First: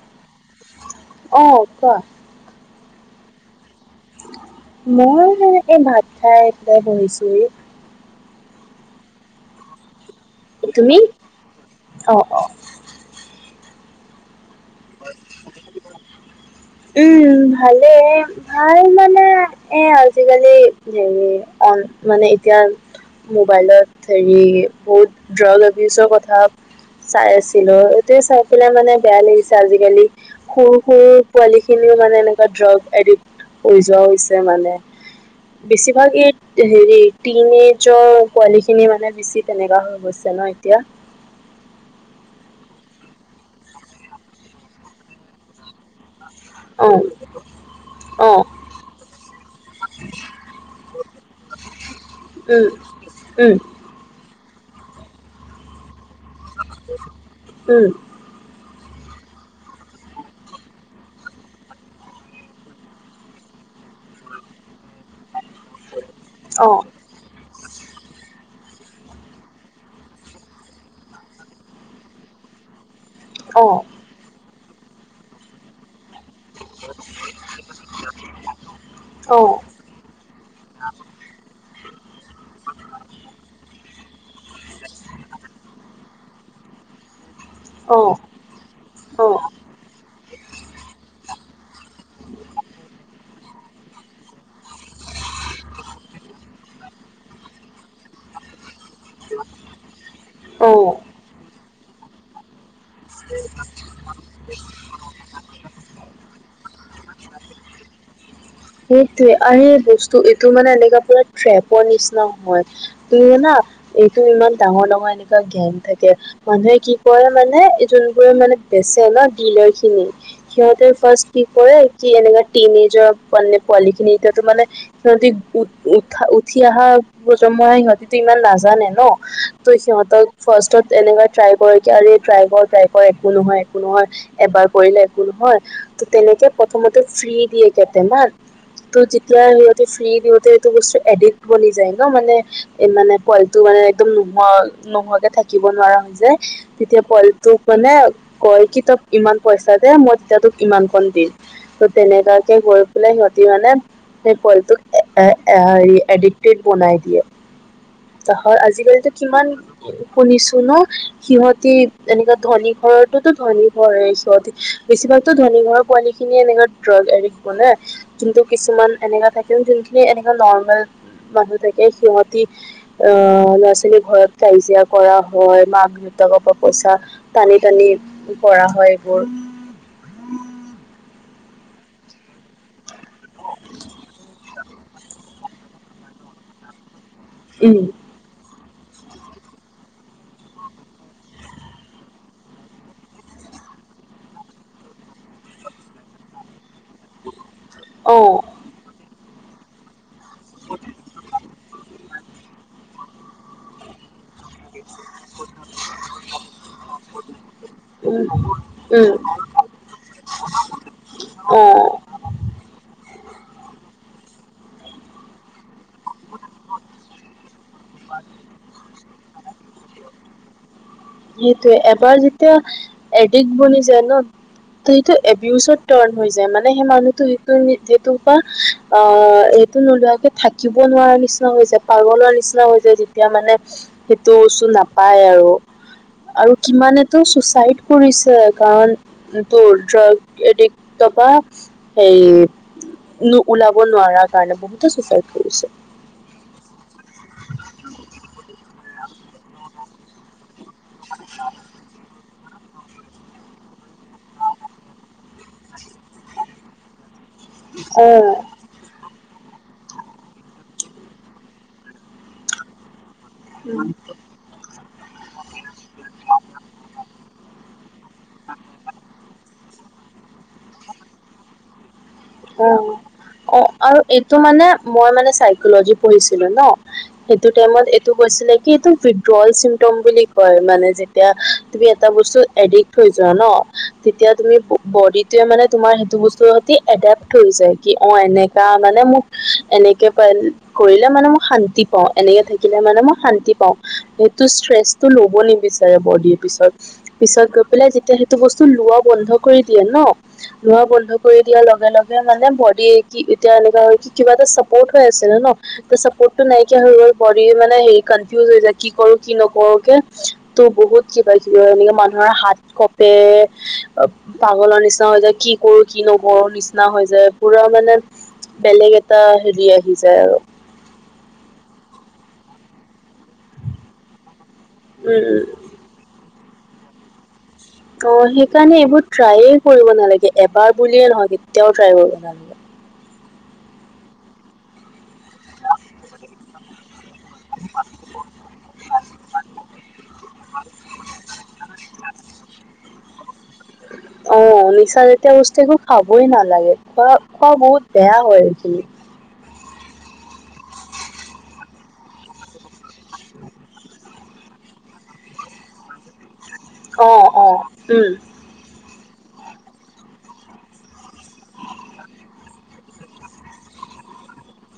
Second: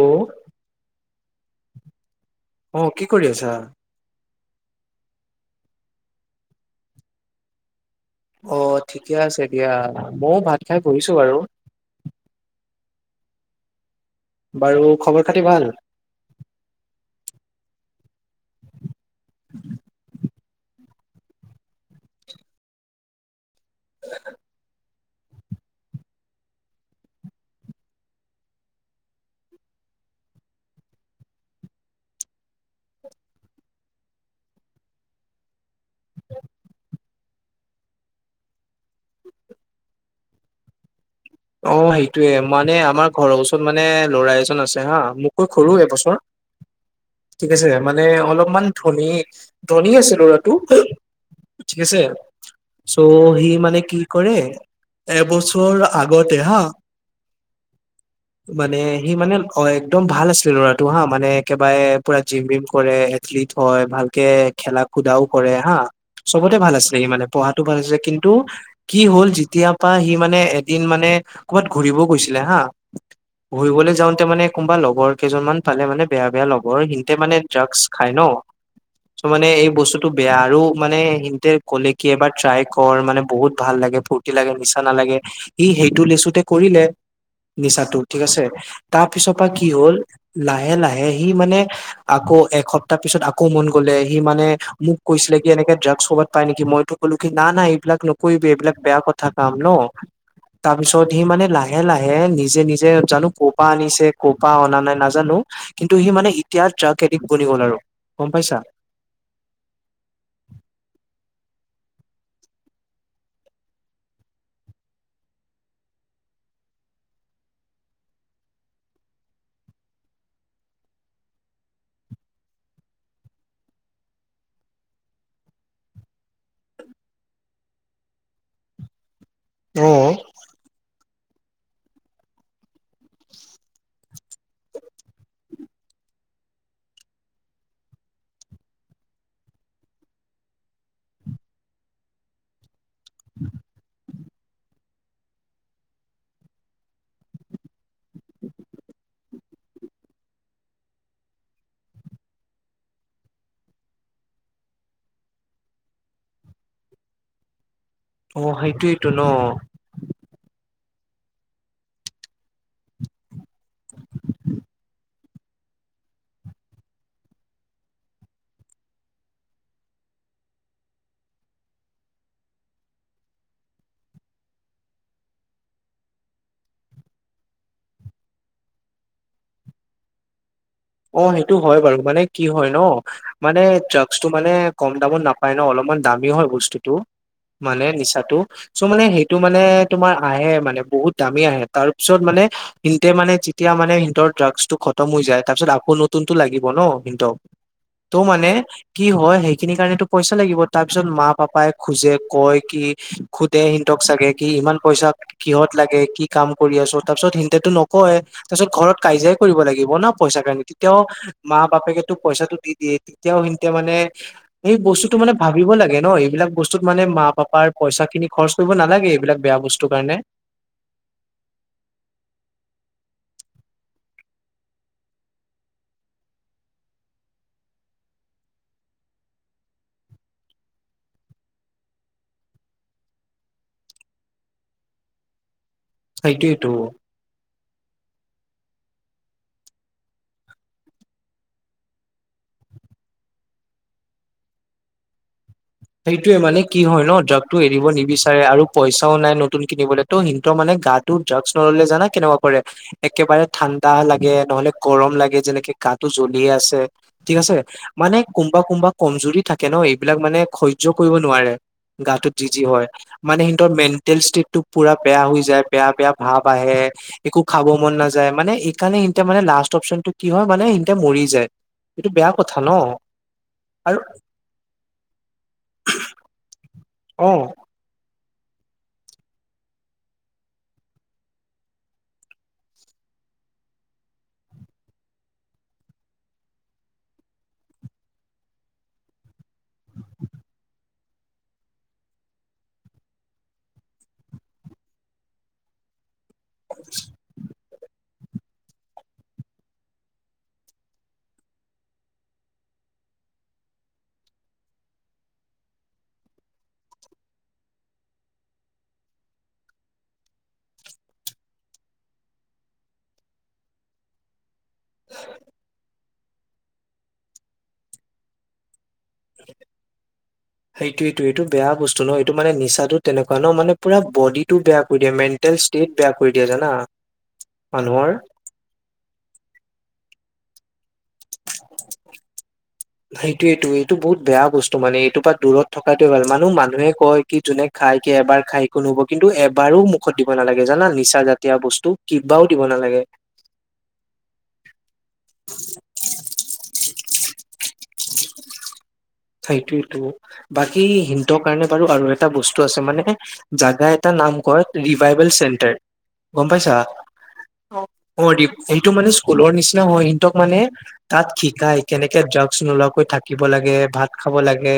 অ অ কোৱা অ কি কৰি আছা? মই সেনেকে এই ভাত খাই এতিয়া বহিছোহি অ ঠিকে আছে দিয়া মইও ভাত খাই তুমি বহিছো বাৰু অ অ বাৰু খবৰ খাতি ভাল? উম ভালেই ভাল মানে এ আজিকালি হেৰি অন মানে এতিয়া মোবাইলত হেৰি বহুত ডলভিজৰ কথা চাই আছিলো এইটোৱে চাই পেলাই মানে বেয়া লাগিছ আজিকালি সুৰ সুৰ পোৱালি খিনিও মানে এনেকুৱা ড্ৰাগছ এডিত পইচা হৈছে মানে বেছিভাগ ইত হেৰি টিনেজৰ পোৱালি খিনি মানে বেছি তেনেকোৱা হৈ গৈছে ন এতিয়া অ সেইটোয়ে মানে আমাৰ ঘৰৰ ওচৰত মানে ল'ৰা এজন আছে হা মোক কৈ সৰু এবছৰ অ ঠিক আছে মানে অলপমান ধনী ধনী আছে লৰাটো ঠিক আছে চ' সি মানে কি কৰে এবছৰ আগতে হা মানে সি মানে অ একদম ভাল আছিলে ল'ৰাটো হা মানে একেবাৰে পুৰা জিম বিম কৰে। ফ্লিথ হয় ভালকে খেলা খুদাও কৰে হা চবতে ভাল আছিলে সি মানে পঢ়াতো ভাল আছে কিন্তু কি হ'ল যেতিয়াৰ পৰা সি মানে ইন মানে ক'ৰবাত ঘুৰিবও গৈছিলে হা ঘূৰিবলৈ যাওঁতে মানে কোনোবা লগৰ কেইজনমান পালে মানে বেয়া বেয়া লগৰ সিততে মানে ড্ৰাগ খাই ন চ মানে এই বস্তু বেয়া আৰু মানে সিততে ক'লে কি এবাৰ ট্ৰাই কৰ মানে বহুত ভাল লাগে ফু ৰ্টি লাগে নিচা নালাগে ই সেইটো লিচুতে কৰিলে নিচাটো ঠিক আছে। তাৰ পিছৰ পৰা কি হ'ল, লাহে লাহে সি মানে আকৌ এসপ্তাহ পিছত আকৌ মন গ'লে সি মানে মোক কৈছিলে কি এনেকে ড্ৰাগছ ক'ৰবাত পাই নেকি মইতো কলো কি না না এইবিলাক নকৰিবি এইবিলাক বেয়া কথা কাম ন। তাৰ পিছত সি মানে লাহে - লাহে নিজে - নিজে জানো কপা আনিছে। কপা অনা নাই নাজানো কিন্তু সি মানে এতিয়া ড্ৰাগছ এডিত বনি গল আৰু গম পাইছা? সেইটোৱে, আ সেই বস্তু এইটো মানে এনেকা পুৰা ট্ৰেপৰ নিচিনা হয় তুমি না এইটো ইমান ডাঙৰ - ডাঙৰ এনেকুৱা গেং থাকে। মানুহে কি কৰে মানে যোনবোৰে মানে বেচে ন ডিলাৰখিনি সিহঁতে ফাৰ্ষ্ট কি কৰে কি এনেকোৱা টিনেজাৰ পোৱালি - পোৱালিখিনি এতিয়াটো মানে। সিহঁতি উ উঠা উঠি আহা প্ৰজন্মই সিহঁতিতো ইমান নাজানে ন? ত অ সিহতক ফাৰ্ষ্টত এনেকোৱা ট্ৰাই কৰে কি আৰু ট্ৰাই কৰ ট্ৰাই হয় একো নহয় একো নহয়। এবাৰ কৰিলে একো নহয় ত তেনেকে প্ৰথমতে ফ্ৰী দিয়ে কেটেমান। ত যেতিয়া সিহঁতে ফ্ৰী দিওঁতে সেইটো বস্তু এডিক্ট কৰি যায় ন মানে এই মানে পোৱালিটো মানে একদম নোহোৱা নোহোৱাকে থাকিব নোৱাৰা হৈ যায়। তেতিয়া পোৱালিটোক মানে কয় কি তই ইমান পইচা দে মই তেতিয়া তোক ইমান খন দিম। ত তেনেকোৱাকে গৈ পেলাই সিহঁতি মানে সেই পোৱালিটোক এ-এ-এ-এডিক্টেড বনাই দিয়ে। অ' তহৰ সেইটোয়েইটো আজিকালিতো ন কিমান শুনিছো ন, সিহঁতি এনেকুৱা ধনী ঘৰত টোতো ধনী ঘৰত এই সদি, বেছিভাগতো ধনী ঘৰৰ পোৱালিখিনিয়ে এনেকে ড্ৰাগ এডিক্ট মানে। কিন্তু কিছুমান এনেকা থাকে যোনখিনি এনেকা নৰ্মেল মানুহ থাকে সিহতি আহ ল'ৰা - ছোৱালীৰ ঘৰত কাজিয়া কৰা হয়, মাক - দেউতাকৰ পৰা পইচা টানি টানি কৰা হয় এইবোৰ। অ সেইটো হয় বাৰু। মানে কি হয় ন মানে ড্ৰাগছটো মানে কম দামত নাপায় ন, অলপমান দামী হয় বস্তুটো। উম মানে নিচাটো চ' মানে সেইটো মানে তোমাৰ আহে মানে বহুত দামী আহে, তাৰ পিছত মানে সিনতে মানে যেতিয়া মানে সিঁনতৰ ড্ৰাগছটো খতম হৈ যায় তাৰ পিছত আ কৌ নতুনটো লাগিব ন সিঁহতক, ত' অ মানে কি হয় সেইখিনি কাৰণেটো পইচা লাগিব, তাৰপিছত মা-পাপাই খোজে কয় কি খুদে সিনতক চাগে কি ইমান পইচা কিহত লাগে, কি কাম কৰি আছ? তাৰ পিছত সিনতেটো নকয়। উম তাৰ পিছত ঘৰত উম কাইজিয়াই কৰিব লাগিব না পইচা কাৰণে অ মা-বাপেকেতো পইচাটো দি দিয়ে। তেতিয়াও সিঁনতে মানে সেই বস্তুটো মানে ভাবিব লাগে। ন এইবিলাক বস্তুত মানে মা-পাপাৰ পইচাখিনি খৰচ কৰিব নালাগে এইবিলাক বেয়া বস্তুৰ কাৰণে। সেইটোৱে এবাৰ যেতিয়া এডিক্ট বনি যায় ন ত সেইটো এবিউজত টাৰ্ণ হৈ যায়। মানে সেই মানুহটো সেইটো সেইটো বা আ এইটো নোলোৱাকে থাকিব নোৱাৰা নিচিনা হৈ যায়। পাগলৰ নিচিনা হৈ যায় যেতিয়া মানে সেইটো বছো নাপায় আৰু আৰু সেইটোয়েটো। কিমানে টো চুচাইড কৰিছে কাৰণ তোৰ ড্ৰাগ এডিক্ত বা হেই নো ওলাব নোৱাৰা কাৰণে বহুতে চুচাইড কৰিছে। সেইটোৱে মানে কি হয় ন ড্ৰাগটো এৰিব নিবিচাৰে আৰু পইচাও নাই নতুন কিনিবলে। ত সিনতৰ মানে গাটো ড্ৰাগছ নললে জানা কেনেকুৱা কৰে একেবাৰে ঠাণ্ডা লাগে, নহলে গৰম লাগে যেনেকে গাটো জ্বলি আছে। ঠিক আছে অ মানে কোনবা কোনবা কমজুৰি থাকে ন। এইবিলাক মানে সহ্য কৰিব নোৱাৰে, গাটোত যি যি হয়। মানে সিনতৰ মেণ্টেল ষ্টেট টো পুৰা বেয়া হৈ যায়, বেয়া-বেয়া ভাৱ আহে, একো খাব মন না যায় মানে এইকাৰণে ইনতে মানে লাষ্ট অপচনটো কি হয় মানে ইনতে মৰি যায়। এইটো বেয়া কথা ন আৰু টো মানে মই মানে চাইকলজি পঢ়িছিলো ন, অ সেইটো টাইমত এ টো কৈছিলে কি এইটো উইড্ৰল চিমটম বুলি কয়। মানে যেতিয়া তুমি এটা বস্তু এডিক্ট হৈ যোৱা ন, তেতিয়া তুমি ব-বদিটোৱে মানে তোমাৰ সেইটো বস্তু সিহঁতি এডেপ্ত থৈ যায়, কি অ এনেকা মানে মোক এনেকে প কৰিলে মানে মোক শান্তি পাও। এনেকে থাকিলে মানে মই শান্তি পাওঁ। সেইটো ষ্ট্ৰেচটো লব নিবিচাৰে বডীত। পিছত পিছত গৈ পেলাই যেতিয়া এইটো বস্তু লোৱা বন্ধ কৰি দিয়ে ন, লোৱা বন্ধ কৰি দিয়াৰ লগে লগে এতিয়া মানে বডীয়ে কি এতিয়া এনেকুৱা হয় কি কিবা এটা চাপৰ্ট পাই আছিলে ন। চাপৰ্টটো নাইকিয়া হয় গৈ বডী মানে হেই কনফিউজ হৈ যায় কি কৰো কি নকৰো কে। ত বহুত কিবা-কিবি হয়। এনেকে মানুহৰ হাত কপে পাগলৰ নিচিনা হৈ যায় কি কৰো কি নকৰো নিচ না হৈ যায়। পুৰা মানে বেলেগ এটা হেৰি আহি যায় আৰু। সেইটোৱেটো সেইটো বেয়া বস্তু ন। এইটো মানে নিচা তেনেকুৱা ন মানে পুৰা বডিটো বেয়া কৰি দিয়ে মেণ্টেল উম ষ্টেট বেয়া কৰি দিয়ে জানা। মানুহৰ অ সেইকাৰণে এইবোৰ ট্ৰাইয়ে কৰিব নালাগে। এবাৰ বুলিয়ে নহয় কেতিয়াও ট্ৰাই কৰিব নালাগে। অ [inaudible] সেইটোয়েইটো এইটো বহুত বেয়া বস্তু মানে এইটোপা দূৰত থকাৱে ভাল মানেহ মানুহে কয় কি যোনে- খাই কে এবাৰ খাই একো নুব কিন্তু এবাৰো মুখত দিব নালাগে জানা নিচা জাতীয় বস্তু কিবাও দিব নালাগে। [inaudible] অ, নিচা জাতীয় বস্তু একো খাবই নালাগে। খোৱা খোৱা বহুত বেয়া হয় এইখিনি। সেইটোৱেটো বাকী হিনতৰ কাৰণে বাৰু আৰু এটা বস্তু আছে। মানে জাগা এটা নাম কৰ ৰিভাইবল চেণ্টাৰ গম পাইছা। অঁ অঁ অ উম। এইটো মানে স্কুলৰ নিচিনা হয় সিহঁতক মানে। তাত শিকায় কেনেকে যাওঁকচোন ওলোৱাকৈ থাকিব লাগে ভাত। খাব লাগে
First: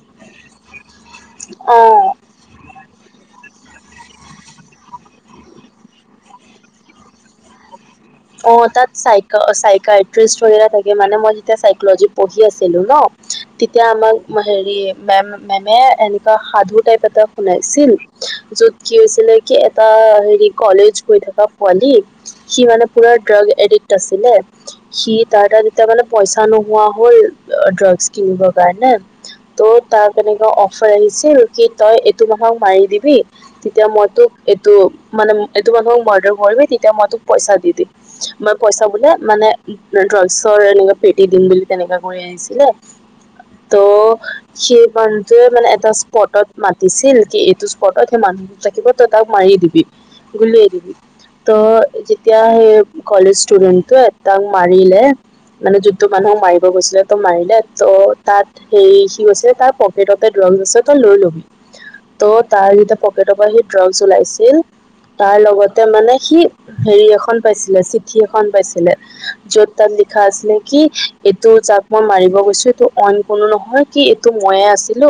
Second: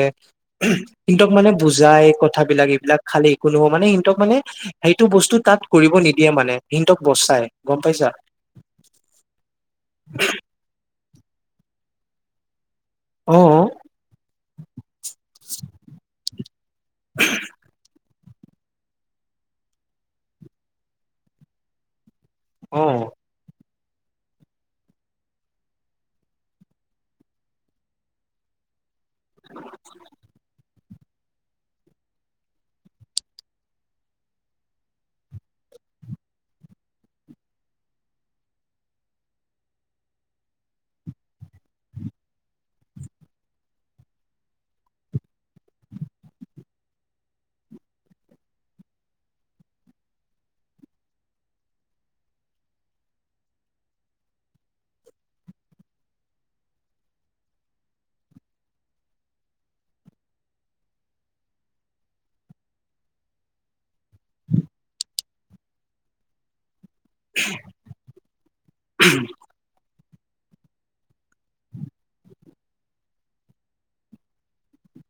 কিন্তু মানে বুজাই অ'। ক। কথাবিলাক এইবিলাক খালি একো নহ মানে ইহঁতক মানে। সেইটো বস্তু তাত কৰিব নিদিয়ে মানে সিহঁতক বচাই গম পাইছা। অঁ তাত চাইক চাইকট্ৰিষ্টে থাকে মানে মই যেতিয়া চাইকলজিত পঢ়ি আছিলো ন। অ তেতিয়া আমাক হেৰি মেম মেমে এনেকুৱা সাধু টাইপ এটা শুনাইছিল। যত কি হৈছিলে কি এটা হেৰি কলেজ গৈ থকা। পোৱালী সি অ মানে পুৰা ড্ৰাগ এডিক্ট আছিলে। সি তাৰ তাত তেতিয়া মানে পইচা নোহোৱা হল ড্ৰাগছ কিনিবৰ কাৰণে। ত' তাৰ এনেকুৱা অফাৰ আহিছিল কি তই এইটো মাহক মাৰি দিবি। তেতিয়া মই তোক এইটো মানে এইটো মানুহক মাৰ্ডাৰ কৰিবি তেতিয়া মই তোক পইচা দি দিম। মই পইচা বোলে মানে ড্ৰাগছৰ এনে পেটি দিম বুলি তেনেকা কৰি আহঁ। দিলে, ত। সেই মানুহটোৱে মানে এটা স্পটত মাতিছিল কি এইটো স্পটত সেই মানুহ। থাকিব তই তাক মাৰি দিবি, গুলিয়াই দিবি ত যেতিয়া সেই- কলেজ ষ্টুডণ্টট তাক মাৰিলে। মানে যোনটো মানুহক মাৰিব গৈছিলে তো মাৰিলে ত' তাত। হেৰি সি কৈছে তাৰ পকেটতে ড্ৰাগছ আছে তই লৈ ল'বি। ত' তাৰ যেতিয়া পকেটৰ পৰা সি ড্ৰাগছ ওলাইছিল। তাৰ লগতে মানে সি হেৰি। এখন উম। [inaudible] পাইছিলে চিঠি এখন পাইছিলে। য'ত তাত লিখা আছিলে কি এইটো যাক মই মাৰিব গৈছো এইটো অইন কোনো নহয় কি। তো মইয়ে আছিলো।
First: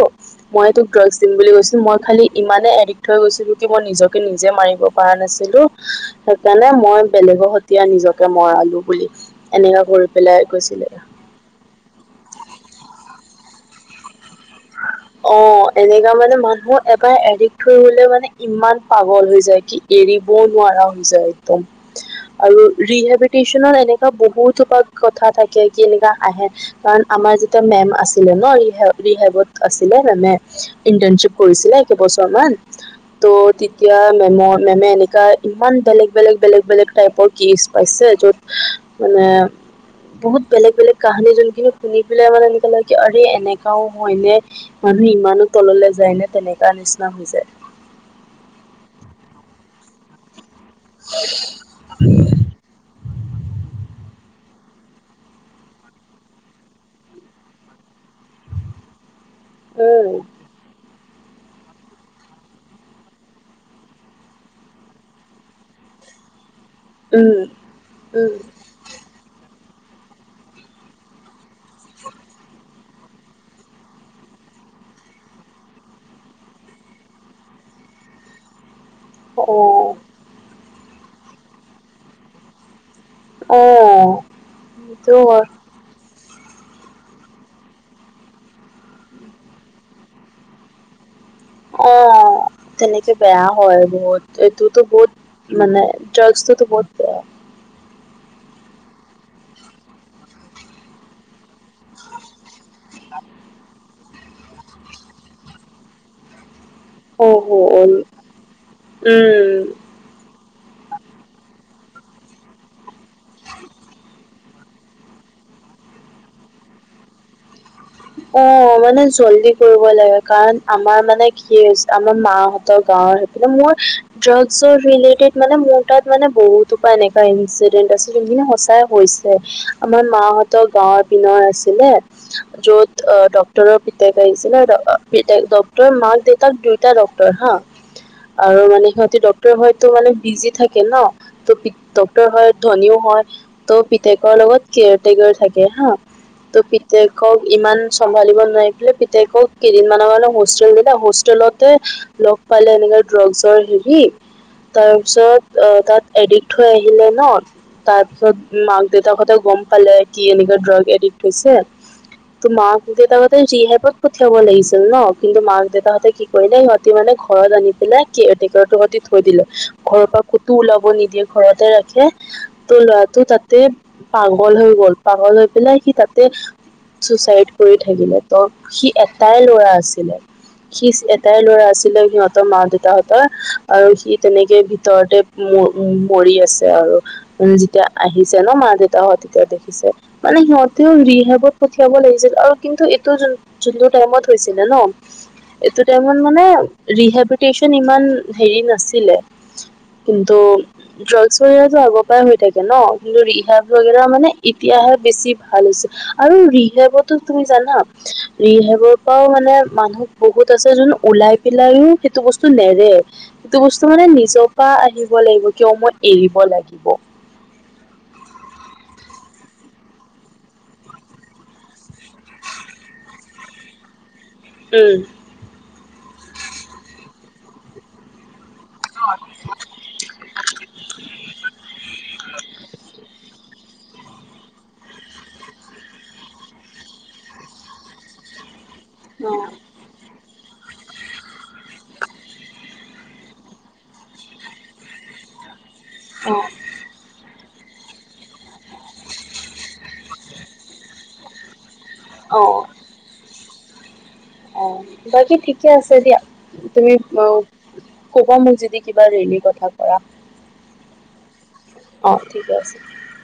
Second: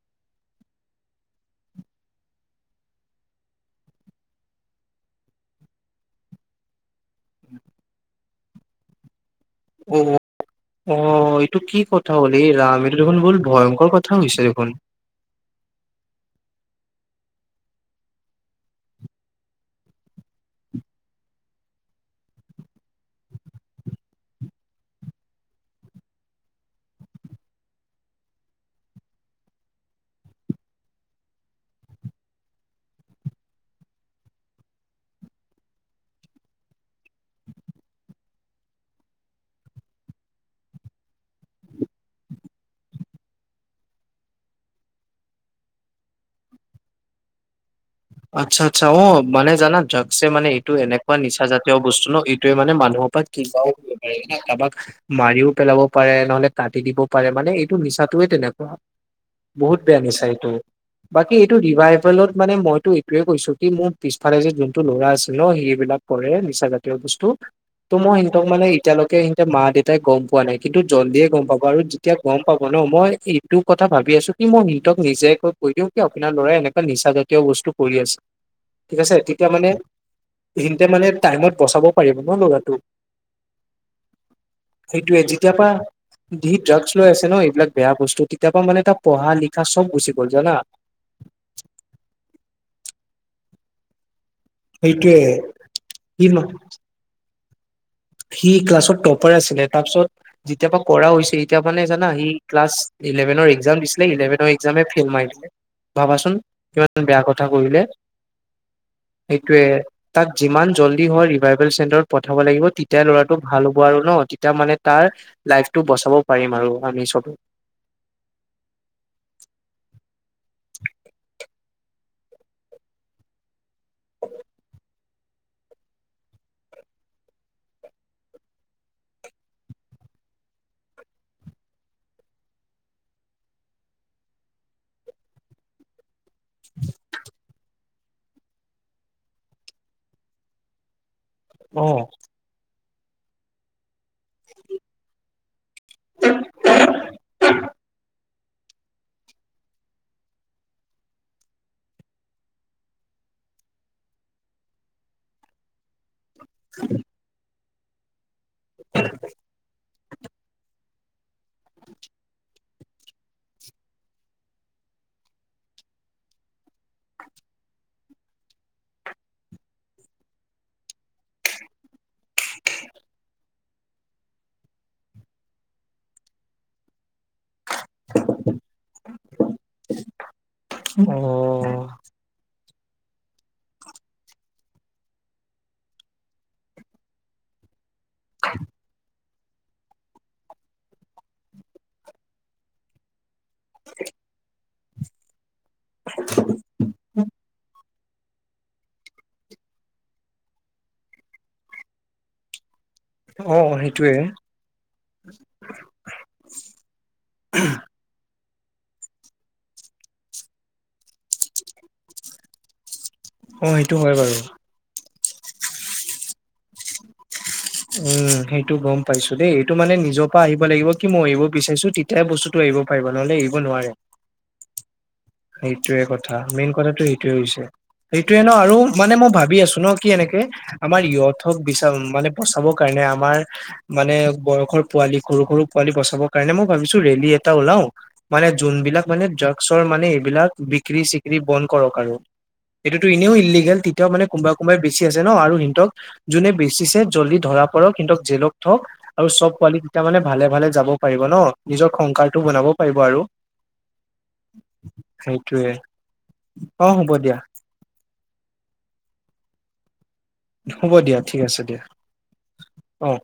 মই তোক ড্ৰাগছ দিম বুলি কৈছিলো মই খালি ইমানে এডিক্ট হৈ গৈছিলো কি মই নিজকে নিজে মাৰিব। কৰা নাছিলো সেইকাৰণে মই বেলেগৰ সতীয়া নিজকে মৰালো বুলি। এনেকা উম কৰি পেলাই কৈছিলে অঁ। এটো কি কথা হ'ল এই ৰাম এইটো দেখোন বোলো ভয়ংকৰ কথা হৈছে দেখোন। অ' এনেকা মানে মানুহ এবাৰ এৰি থৈ লে মানে ইমান পাগল হৈ যায় কি। এৰিবও নোৱাৰা হৈ যায় একদম। আৰু ৰিহেবিলটেশচন এনেকুৱা বহুত কথা থাকে কি এনেকা আহে। কাৰণ আমাৰ যেতিয়া মেম আছিলে ন ৰিহভত। আছিলে মেমে ইণ্টাৰ্ণশ্বিপ কৰিছিলে একেবছৰ মান। ত' তেতিয়া মেমৰ মেমে এনেকা ইমান বেলেগ বেলেগ, বেলেগ বেলেগ টাইপৰ। কেচ পাইছে য'ত মানে। বহুত বেলেগ বেলেগ কাহানী যোনখিনি শুনি পেলাই মানে এনেকা লাগে আৰে এনেকাও হয়নে। মানুহ ইমানো তললৈ যায় নে তেনেকা নিচিনা হৈ যায়। আচ্ছা, আচ্ছা অঁ মানে জানা ড্ৰাগছে মানে। এইটো এনেকুৱা নিচা জাতীয় বস্তু ন, এইটোয়ে মানে মানুহৰ পৰা কিবাও কৰিব পাৰে। কাৰোবাক মাৰিও পেলাব পাৰে, নহলে কাটিও দিব পাৰে মানে এইটো নিচাটোয়ে তেনেকুৱা। বহুত বেয়া উম নিচা এইটো, বাকী এইটো ৰিভাইবেলত মান মই। টো এইটোয়ে কৈছো কি, মোৰ পিছফালে যে যোনটো লৰা আছে ন সি ইবিলাক কৰে নিচাজাত- তীয় বস্তু উম ত' মই উম সিহতক মানে এতিয়ালৈকে সহতে মা দেউত- তাই গম পোৱা নাই। কিন্তু জল্ডিয়ে গম পাব আৰু যেতিয়া গম পাব ন মই এইটো কথা ভাবি আছো। কি মই মিতক নিজে কৈ দিওঁ কি আপোনাৰ লৰাই এনেকুৱা নিচা জাতীয় বস্তু। কৰি আছে, ঠিক আছে অ তেতিয়া মানে। এইখিনিতে টাইমত বচাব পাৰিব ন ল'ৰাটো। অ সেইটো সেইটোৱে, হয় যেতিয়া পৰা। ধি ড্ৰাগছ লৈ আছে ন, এইবিলাক বেয়া বস্তু তেতিয়া পা মানে তা পঢ়া লিখা চব গুচি গ'ল জানা। অ তেনেকে বেয়া হয় বহুত। টোতো বহুত সেইটোয়ে মানে সি ড্ৰাগছটো বহুত বেয়া সি ক্লাছত টপাৰ আছিলে তা পিছত, যেতিয়া পা কৰা হৈছে সিতিয়া মানে জানা সি ক্লাছ ইলেভেনৰ একজাম দিছিলে ইলেভেনৰ একজামে ফেইল মাৰি দিলে। ভাবাচোন কিমান বেয়া অ কথা হ কৰিলে। সে- টোৱে উম তাক যিমান জল্দি হয় ৰিভাইবেল চেণ্টাৰত পঠাব লাগিব তি- তেয়া ল'ৰাটো ভাল হ'ব আৰু ন তেতিয়া মানে তাৰ লাইফটো বচাব পাৰিম আৰু আমি চবে। অ মানে জল্দি কৰিব লাগে কাৰণ আমাৰ মানে কি হৈছে আমাৰ মাহত ত গাওঁৰ সেইফালে মোৰ ড্ৰাগছৰ ৰিলেটেড মানে মোৰ তাত মানে বহুতো পৰা এনেকা ইনচিডেন্ট আছে যোনখিনি সঁচাই হৈছে আমাৰ মাহত ত গাঁৱৰ পিনৰ আছিলে। যত অ ডক্টৰৰ আ পিতক আহিছিলে ডক্তৰ মাক দেউত- তাক দুইটা ডাক্তৰ হা আৰু মানে সিহঁতি ডক্টৰ হয়তো মানে বিজি থাকে ন ত অ ডাক্তৰ হয় ধনীও হয় ত পিতেকৰ লগত কেয়াৰটেকাৰ থাকে হা ত পিতেক ইমান চম্ভালিব নোৱাৰি পেলাই পিতাইক কেইদিন মানৰ কাৰে হোষ্টেল দিলে হোষ্টেলতে লগ পালে এনেকে ড্ৰাগছৰ হেৰি তাৰপিছত আহ তাত এডিত থৈ আহিলে ন তাৰপিছত মাক দেউতাৰ সতে গম পালে কি এনেকা ড্ৰাগ এডিক্ট হৈছে ত মাক দেউতাকাহঁতে ৰিহাইপত পঠিয়াব লাগিছিল ন, কিন্তু মাক দেউতাকহঁতে কি কৰিলে সিহঁতি মানে ঘৰত আনি পেলাই কেয়াৰটেকাৰ সতি থৈ দিলে ঘৰৰ পৰা কুতো ওলাব নিদিয়ে ঘৰতে ৰাখে। ত ল'ৰাটো তাতে পাগল হৈ গ'ল, পাগল হৈ পেলাই সি তাতে চুচাইড কৰি থাকিলে ত সি এটাই লৰা আছিলে। সি এটাই ল'ৰা অ আছিলে সিহঁতৰ মা দেউতাহঁত আৰু সি তেনেকে ভিতৰতে মৰি আছে আৰু। যেতিয়া আহিছে ন, মা দেউতাহ তেতিয়া দেখিছে মানে সিহঁতেও ৰিহাইবত পঠিয়াব লাগিছিল আৰু কিন্তু এইটো যোনটো টাইমত হৈছিলে ন এইটো টাইত মানে ৰিহাইভেষ্টন ইমান নাছিলে। কিন্তু ড্ৰাগছৰ ব্যৱসায় আগৰ পৰাই হৈ থাকে ন কিন্তু ৰিহাভ অ', বাগেৰা সেইটোয়ে মানে এতিয়াহে বেছি ভাল হৈছে আৰু ৰিহাভবটো তুমি জানা ৰিহাইবৰ পৰাও মানে মানুহ বহুত আছে যোন ওলাই পেলাইও সেইটো বস্তু নেৰে। সেইটো অ', বস্তু মানে হয় বাৰু নিজৰ পৰা আহিব লাগিব কিয় মই এৰিব লাগিব। উম সেইটো গম পাইছো দেই এইটো মানে নিজৰ পৰা আহিব লাগিব কি মই এৰিব বিচাৰিছো তিত- তেয়া বস্তুটো এৰিব পাৰিব নহ'লে এৰিব নোৱাৰে। উম। সেইটোয়ে কথা মেইন কথাটো সেইটোৱে হৈছে। সেইটোয়ে ন আৰু মানে মই ভাবি আছো ন কি এনেকে আমাৰ ইয়থক বিচাউন মানে বচাব কাৰ- নে আমাৰ মানে বয়সৰ পোৱালি সৰু সৰু পোৱালি বচাবৰ কাৰণে মই ভাবিছো ৰেলী এটা ওলাও মানে যোনবিলাক মানে ড্ৰাগছৰ মানে এইবিলাক বিক্ৰী চিক্ৰী বন্ধ কৰক আৰু। এইটোতো এনেও ইলিগেল তেতিয়াও মানে কোনোবাই কোনোবাই বেছি আছে ন আৰু সিহতক যোনে বেচিছে জল্দি ধৰা পৰক কিন্তু জেলক থক আৰু চব পোৱালী কেইটা মানে ভালে ভালে যাব পাৰিব ন। নিজৰ অ সংসাৰটো অ বনাব পাৰিব আৰু। অঁ বাকী ঠিকে সেইটোয়ে আছে দিয়া, অ তুমি হ'ব দিয়া অঁ- কবা মোক যদি কিবা ৰেলীৰ কথা কৰা। হ'ব দিয়া ঠিক আছে দিয়া, অ ঠিকে আছে অঁ